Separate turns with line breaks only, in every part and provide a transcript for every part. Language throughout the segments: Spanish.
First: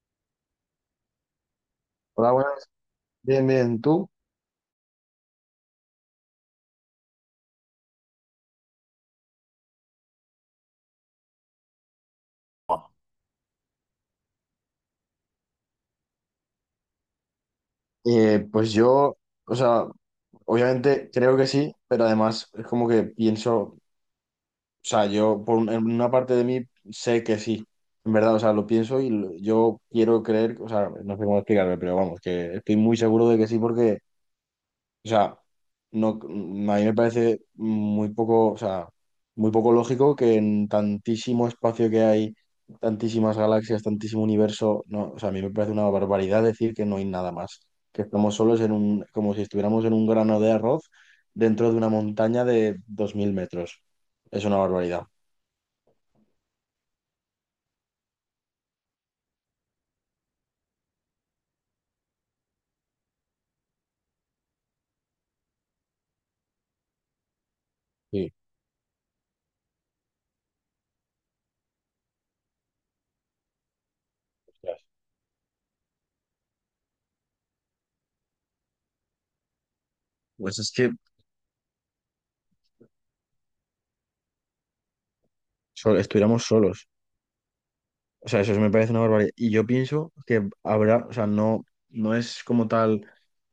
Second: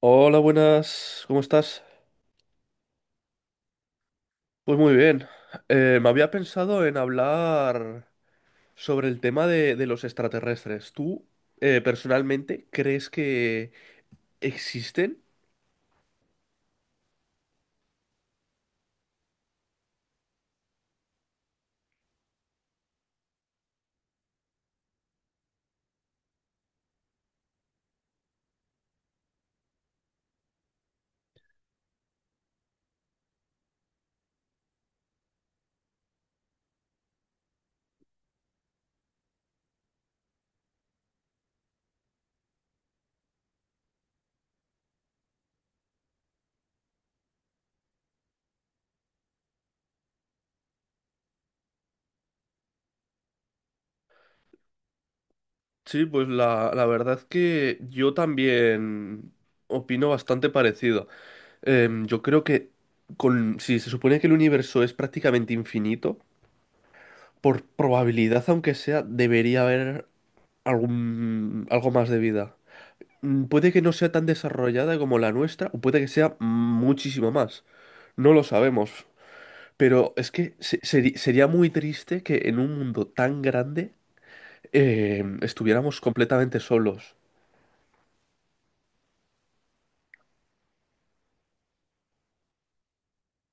Hola, buenas, ¿cómo estás?
Hola, buenas. Bien, bien. ¿Tú?
Pues muy bien. Me había pensado en hablar sobre el tema de los extraterrestres. ¿Tú, personalmente, crees que existen?
Pues yo, o sea, obviamente creo que sí, pero además es como que pienso, o sea, yo en una parte de mí sé que sí, en verdad, o sea, lo pienso y yo quiero creer, o sea, no sé cómo explicarme, pero vamos, que estoy muy seguro de que sí porque... O sea, no, a mí me parece muy poco, o sea, muy poco lógico que en tantísimo espacio que hay, tantísimas galaxias, tantísimo universo, no, o sea, a mí me parece una barbaridad decir que no hay nada más, que estamos solos en un, como si estuviéramos en un grano de arroz dentro de una montaña de 2000 metros. Es una barbaridad.
Sí, pues la verdad que yo también opino bastante parecido. Yo creo que si se supone que el universo es prácticamente infinito, por
Sí,
probabilidad, aunque sea, debería haber algo más de vida. Puede que no sea tan
hostias.
desarrollada como la nuestra, o puede que sea muchísimo más. No lo sabemos. Pero es que
Pues es que
sería muy triste que en un mundo tan grande estuviéramos
estuviéramos
completamente
solos.
solos.
O sea, eso sí me parece una barbaridad. Y yo pienso que habrá, o sea, no, no es como tal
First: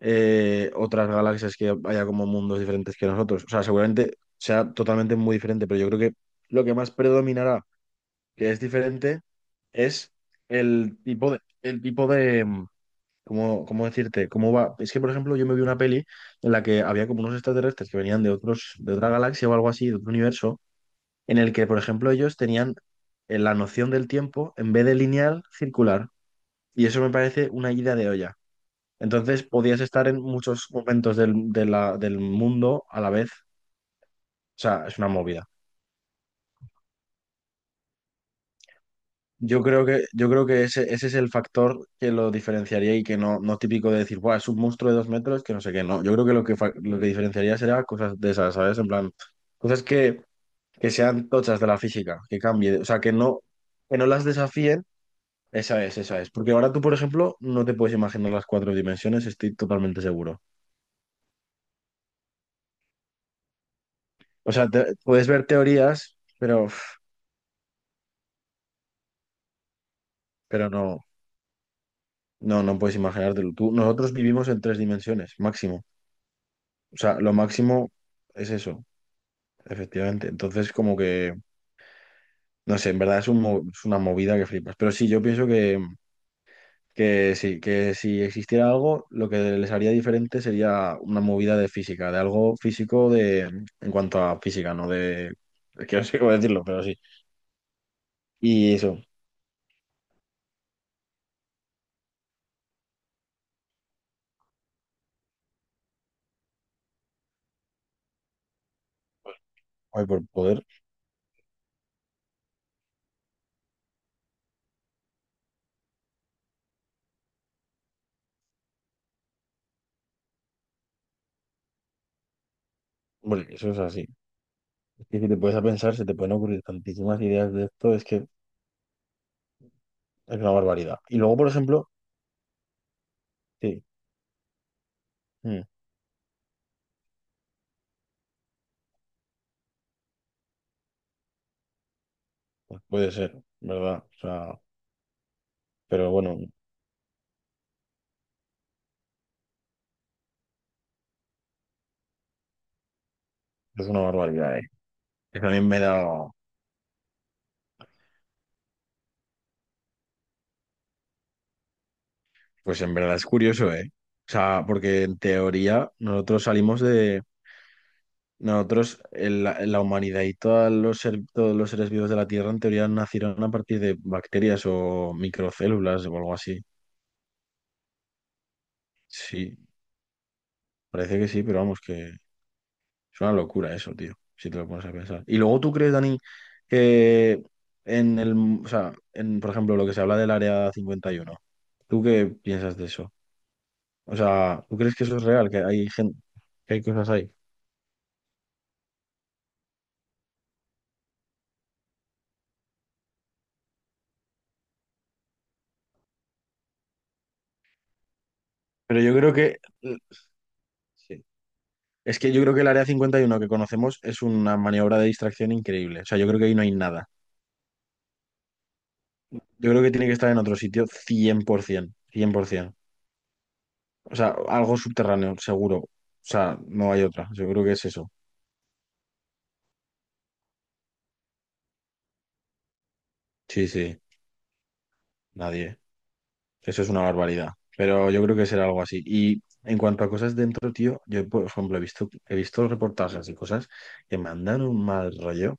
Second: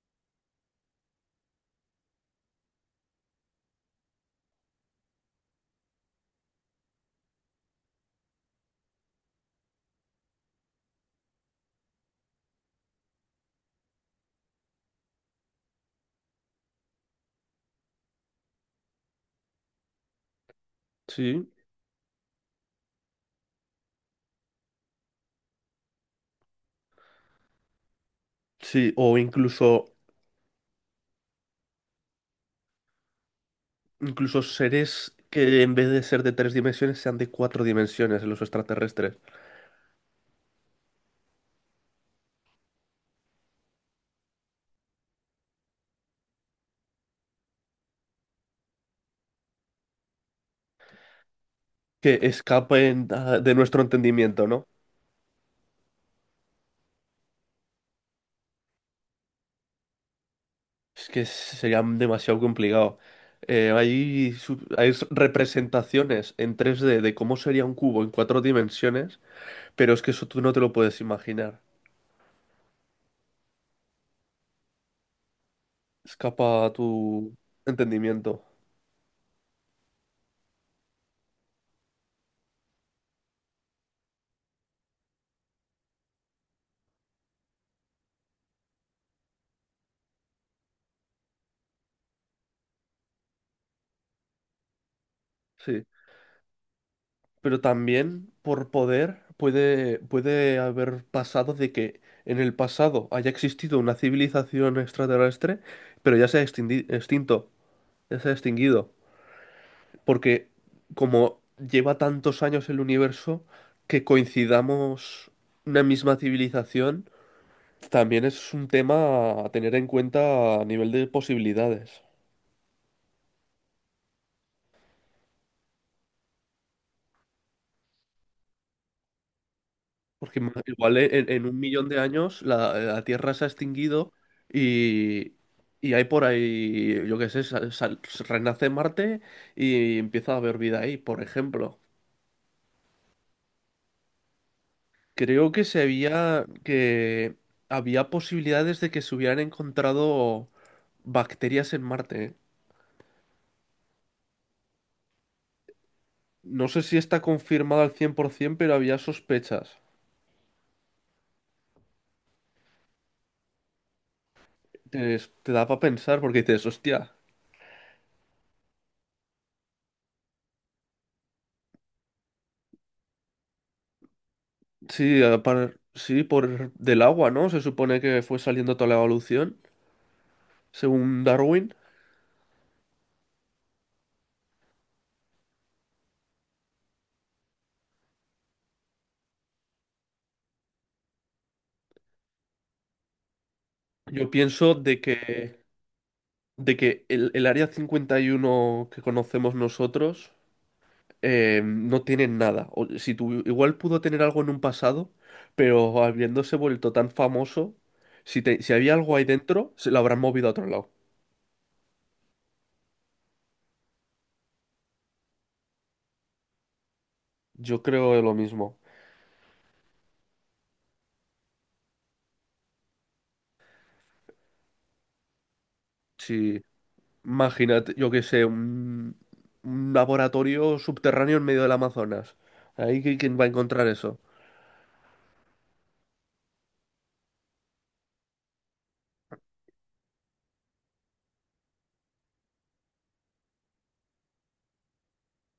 otras galaxias que haya como mundos diferentes que nosotros. O sea, seguramente sea totalmente muy diferente, pero yo creo que lo que más predominará, que es diferente, es el tipo de. ¿Cómo decirte? ¿Cómo va? Es que, por ejemplo, yo me vi una peli en la que había como unos extraterrestres que venían de de otra galaxia o algo así, de otro universo en
Sí.
el que, por ejemplo, ellos tenían la noción del tiempo en vez de lineal, circular. Y eso me parece una ida de olla.
Sí, o
Entonces podías
incluso,
estar en muchos momentos del mundo a la vez. O
incluso
sea, es una
seres
movida.
que en vez de ser de tres dimensiones sean de cuatro dimensiones, los extraterrestres,
Yo creo que ese es el factor que lo diferenciaría, y que no, no típico de decir: buah, es un monstruo de 2 metros, que no sé qué. No, yo creo que lo que diferenciaría será cosas de esas, ¿sabes? En plan, cosas que sean tochas de la
que
física, que cambie, o sea,
escapen
que no,
de nuestro
que no las
entendimiento, ¿no?
desafíen. Esa es, esa es. Porque ahora tú, por ejemplo, no te puedes imaginar las 4 dimensiones, estoy totalmente seguro.
Es que sería demasiado complicado. Eh, hay,
O
su-
sea,
hay s-
puedes ver teorías,
representaciones en
pero,
tres
uf,
d de cómo sería un cubo en cuatro dimensiones, pero es que eso tú no te
pero
lo
no,
puedes imaginar.
no puedes imaginártelo. Tú, nosotros vivimos en 3 dimensiones, máximo.
Escapa a
O sea, lo
tu
máximo
entendimiento.
es eso, efectivamente. Entonces, como que, no sé, en verdad es una movida que flipas. Pero sí, yo pienso que... Que sí, que si existiera algo, lo que les haría diferente sería una movida de física, de algo físico de, en cuanto a física, no de...
Sí.
Es que no sé cómo decirlo, pero sí.
Pero también por
Y eso,
poder puede haber pasado de que en el pasado haya existido una civilización extraterrestre, pero ya se ha extinto, ya se ha extinguido.
ay, por
Porque
poder,
como lleva tantos años el universo, que coincidamos una misma civilización, también es un tema a tener en cuenta a nivel de posibilidades.
bueno, eso es así. Es que si te puedes a pensar, se te pueden ocurrir tantísimas ideas de esto, es que es
Porque
una barbaridad. Y luego,
en
por
un millón
ejemplo,
de años la Tierra se ha
sí,
extinguido y,
mm,
y hay por ahí, yo qué sé, renace Marte y empieza a haber vida ahí, por ejemplo.
pues puede ser, ¿verdad? O sea,
Creo que
pero bueno,
había posibilidades de que se hubieran encontrado bacterias en Marte. ¿Eh?
es una barbaridad, ¿eh? Que también me da,
No sé si está confirmado al 100%, pero había sospechas.
pues en verdad es curioso, ¿eh? O sea, porque
Te,
en
Te da para
teoría
pensar porque
nosotros
dices,
salimos
hostia,
de... Nosotros, la humanidad y todos los, todos los seres vivos de la Tierra en teoría nacieron a partir de bacterias o
sí,
microcélulas o
sí,
algo así.
por del agua, ¿no? Se supone que fue saliendo toda la
Sí,
evolución,
parece
según
que sí, pero
Darwin.
vamos, que es una locura eso, tío, si te lo pones a pensar. Y luego tú crees, Dani, que en el, o sea, por ejemplo, lo que se habla del Área 51, ¿tú qué piensas de eso? O
Yo
sea,
pienso
¿tú crees que eso es real, que hay gente, que
de
hay
que
cosas ahí?
el área 51 que conocemos nosotros no tienen nada. O, si igual pudo tener algo en un pasado, pero habiéndose vuelto tan famoso, si, si había
Pero
algo
yo
ahí
creo que...
dentro, se lo habrán movido a otro lado.
Sí. Es que yo creo que el área 51 que conocemos es una maniobra de distracción increíble. O sea, yo creo que ahí no hay nada.
Yo creo lo mismo.
Yo creo que tiene que estar en otro sitio cien por ciento, cien por 100%. O sea, algo subterráneo, seguro. O sea,
Si,
no hay otra. Yo creo que es
imagínate,
eso.
yo qué sé, un laboratorio subterráneo en medio del Amazonas. Ahí quién va a
Sí,
encontrar
sí,
eso.
nadie. Eso es una barbaridad, pero yo creo que será algo así. Y en cuanto a cosas dentro, tío, yo, por ejemplo, he visto reportajes y cosas que me han dado un mal rollo,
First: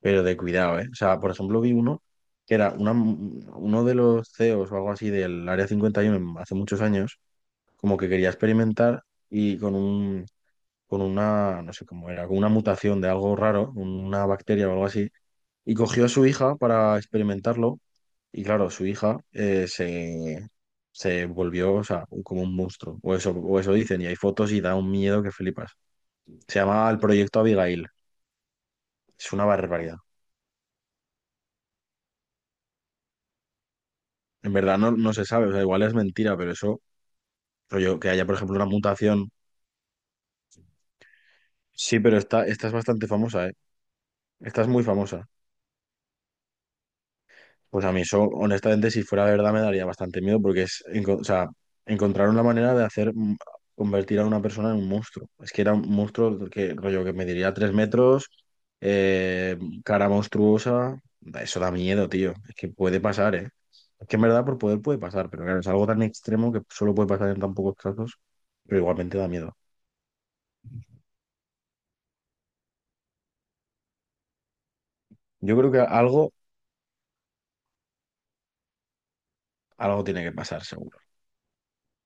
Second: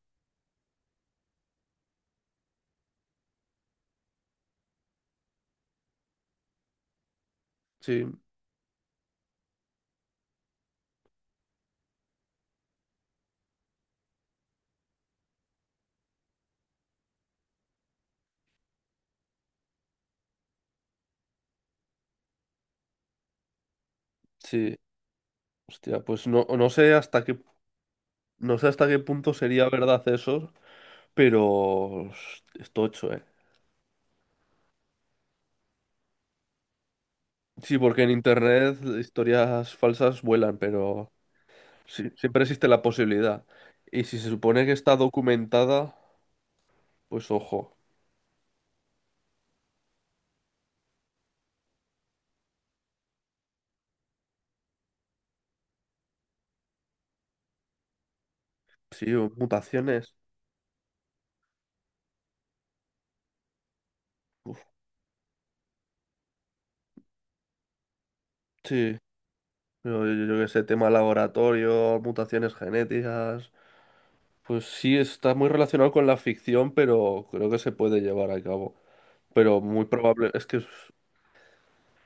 pero de cuidado, ¿eh? O sea, por ejemplo, vi uno que era una, uno de los CEOs o algo así del Área 51 hace muchos años, como
Sí,
que quería experimentar y con una, no sé cómo era, con una mutación de algo raro, una bacteria o algo así, y cogió a su hija para experimentarlo, y claro, su hija se volvió, o sea, como un monstruo, o eso dicen, y hay fotos y da
sí.
un miedo que flipas.
Hostia, pues no,
Se llama el proyecto Abigail,
no sé hasta qué punto
es una
sería
barbaridad.
verdad eso, pero es tocho, ¿eh?
En verdad no se sabe, o sea, igual es mentira, pero eso,
Sí,
rollo,
porque
que
en
haya, por ejemplo, una
internet
mutación.
historias falsas vuelan, pero
Sí,
sí,
pero
siempre
esta
existe
es
la
bastante
posibilidad.
famosa, ¿eh?
Y si se
Esta
supone
es
que
muy
está
famosa.
documentada, pues ojo,
Pues a mí eso, honestamente, si fuera verdad, me daría bastante miedo porque es, o sea, encontraron la manera de hacer convertir a una persona en un monstruo. Es que era un monstruo que, rollo, que mediría 3 metros,
sí, o
eh, cara
mutaciones.
monstruosa. Eso da miedo, tío. Es que puede pasar, ¿eh? Es que en verdad por
Uf,
poder puede pasar, pero claro, es algo tan extremo que solo puede pasar en tan pocos casos, pero
sí,
igualmente da miedo.
yo qué sé, tema laboratorio, mutaciones genéticas. Pues sí, está muy
Yo creo que
relacionado con la
algo,
ficción, pero creo que se puede llevar a cabo. Pero muy
algo tiene
probable,
que
es que
pasar, seguro.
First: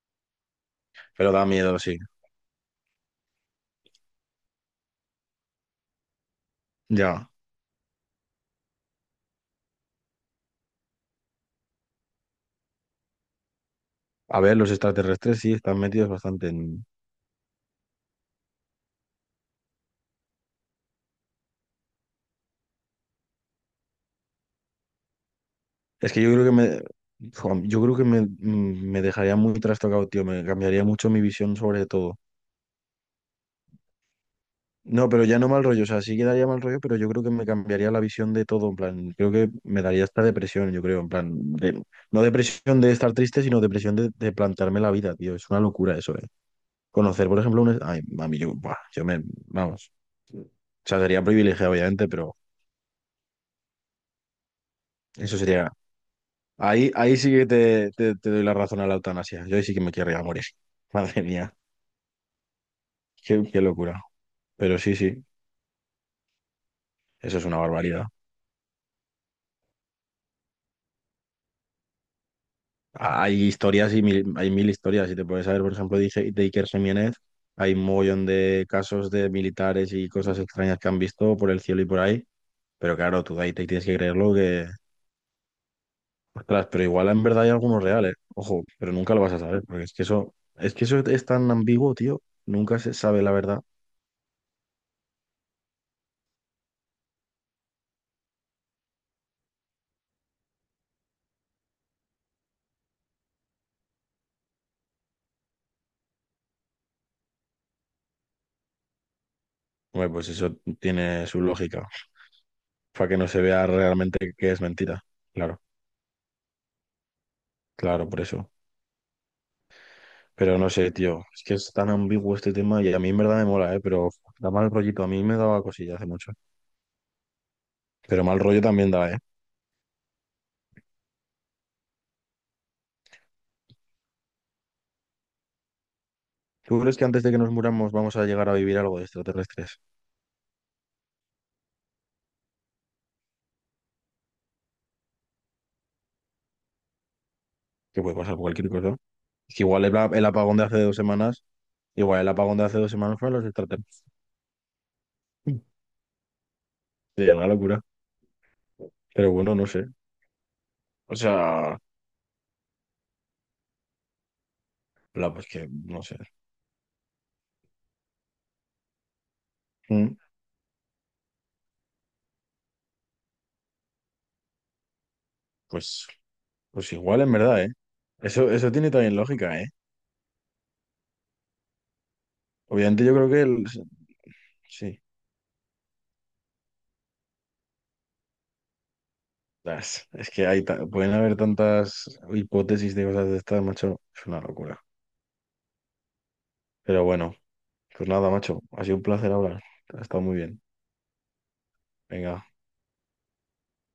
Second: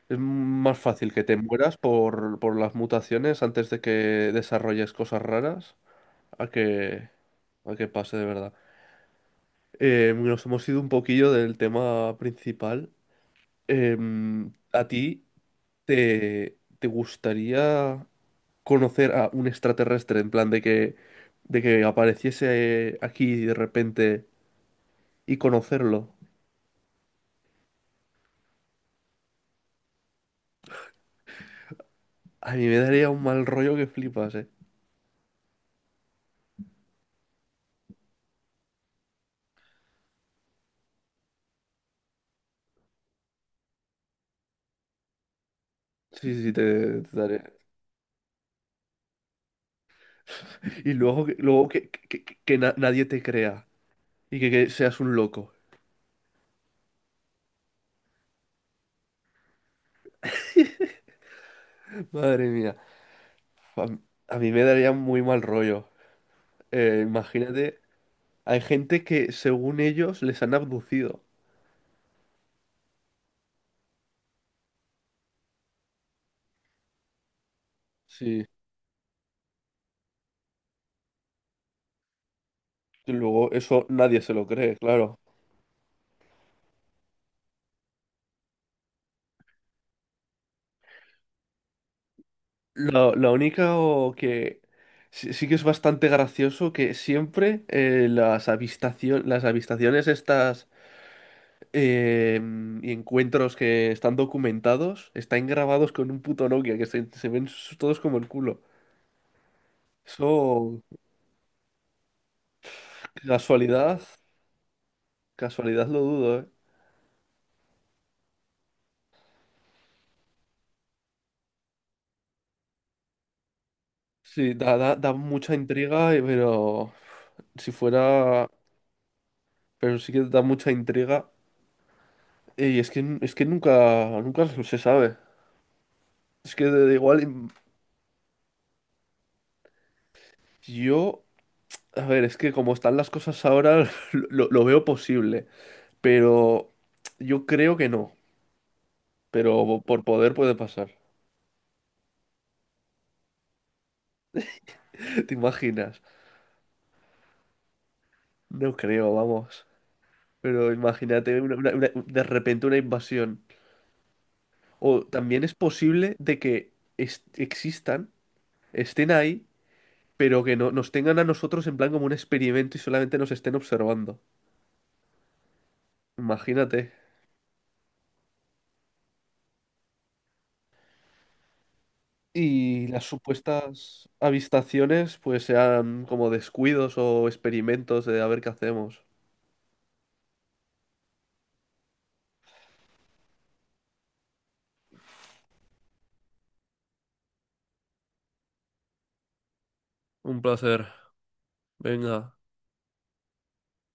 es más fácil que
Pero
te
da
mueras
miedo, sí.
por las mutaciones antes de que desarrolles cosas raras a que,
Ya.
a que pase de verdad. Nos hemos ido un poquillo del tema principal.
A ver, los
¿A ti
extraterrestres sí están metidos bastante en...
te gustaría conocer a un extraterrestre en plan de de que apareciese aquí de repente y
Es
conocerlo?
que yo creo que me, jo, yo creo que me, me dejaría muy trastocado, tío. Me cambiaría mucho mi visión sobre todo.
A mí me daría un mal rollo que flipas, eh.
No, pero ya no mal rollo. O sea, sí que daría mal rollo, pero yo creo que me cambiaría la visión de todo. En plan, creo que me daría esta depresión, yo creo. En plan, de... No depresión de estar triste, sino depresión de, plantearme la vida, tío. Es una locura eso, ¿eh?
Sí, sí, te
Conocer, por
daré.
ejemplo, un... Ay, mami, yo, buah, yo me... Vamos. O
Y
sea, sería
luego,
privilegiado, obviamente, pero
nadie te crea y que seas un
eso
loco.
sería... Ahí, ahí sí que te doy la razón a la eutanasia. Yo ahí sí que me querría morir. Madre mía,
Madre mía.
qué
A,
locura.
a mí me
Pero
daría
sí,
muy
sí,
mal rollo.
eso es una
Imagínate.
barbaridad.
Hay gente que, según ellos, les han abducido.
Hay historias y mil, hay mil historias. Si te puedes saber, por ejemplo, de, de Iker Jiménez, hay un mogollón
Sí,
de casos de militares y cosas extrañas que han visto por el cielo y por ahí. Pero
y
claro, tú de
luego
ahí te tienes
eso
que
nadie se
creerlo
lo
que...
cree, claro.
Ostras, pero igual en verdad hay algunos reales. Ojo, pero nunca lo vas a saber, porque es que eso, es que eso es tan ambiguo, tío. Nunca se sabe la
Lo
verdad.
único que sí, sí que es bastante gracioso que siempre las avistaciones estas eh, y encuentros que están documentados están grabados con un puto Nokia, que se ven todos como el culo.
Hombre, pues eso
Eso,
tiene su lógica, para que no se vea
casualidad,
realmente que es mentira. Claro,
casualidad lo dudo, ¿eh?
claro, por eso. Pero no sé, tío, es que es tan ambiguo este tema y a mí en verdad me mola, ¿eh? Pero da
Sí,
mal rollito, a
da
mí me
mucha
daba cosilla hace
intriga,
mucho.
pero si
Pero mal
fuera...
rollo también da, ¿eh?
pero sí que da mucha intriga. Es que nunca, nunca se sabe. Es que
¿Tú
de
crees que antes
igual
de que nos muramos vamos a llegar a vivir algo de extraterrestres?
yo, a ver, es que como están las cosas ahora, lo veo posible, pero yo creo que
Que puede
no.
pasar cualquier cosa. Es que
Pero
igual el,
por
a- el
poder puede
apagón de hace
pasar.
2 semanas, igual el apagón de hace 2 semanas fue a los extraterrestres.
¿Te imaginas?
Sería una locura.
No creo,
Pero bueno,
vamos.
no sé.
Pero
O
imagínate
sea,
de repente una invasión. O también
pues
es
que, no
posible
sé.
de que existan, estén ahí,
Mm,
pero que no, nos tengan a nosotros en plan como un experimento y solamente nos estén observando.
Pues,
Imagínate.
pues igual en verdad, ¿eh? Eso tiene también lógica, ¿eh?
Y las
Obviamente yo creo que el,
supuestas
sí.
avistaciones, pues sean como descuidos o experimentos de a ver qué hacemos.
Es que pueden haber tantas hipótesis de cosas de estas, macho. Es una locura. Pero bueno, pues nada, macho. Ha sido un placer hablar. Ha estado muy
Un
bien.
placer. Venga.
Venga.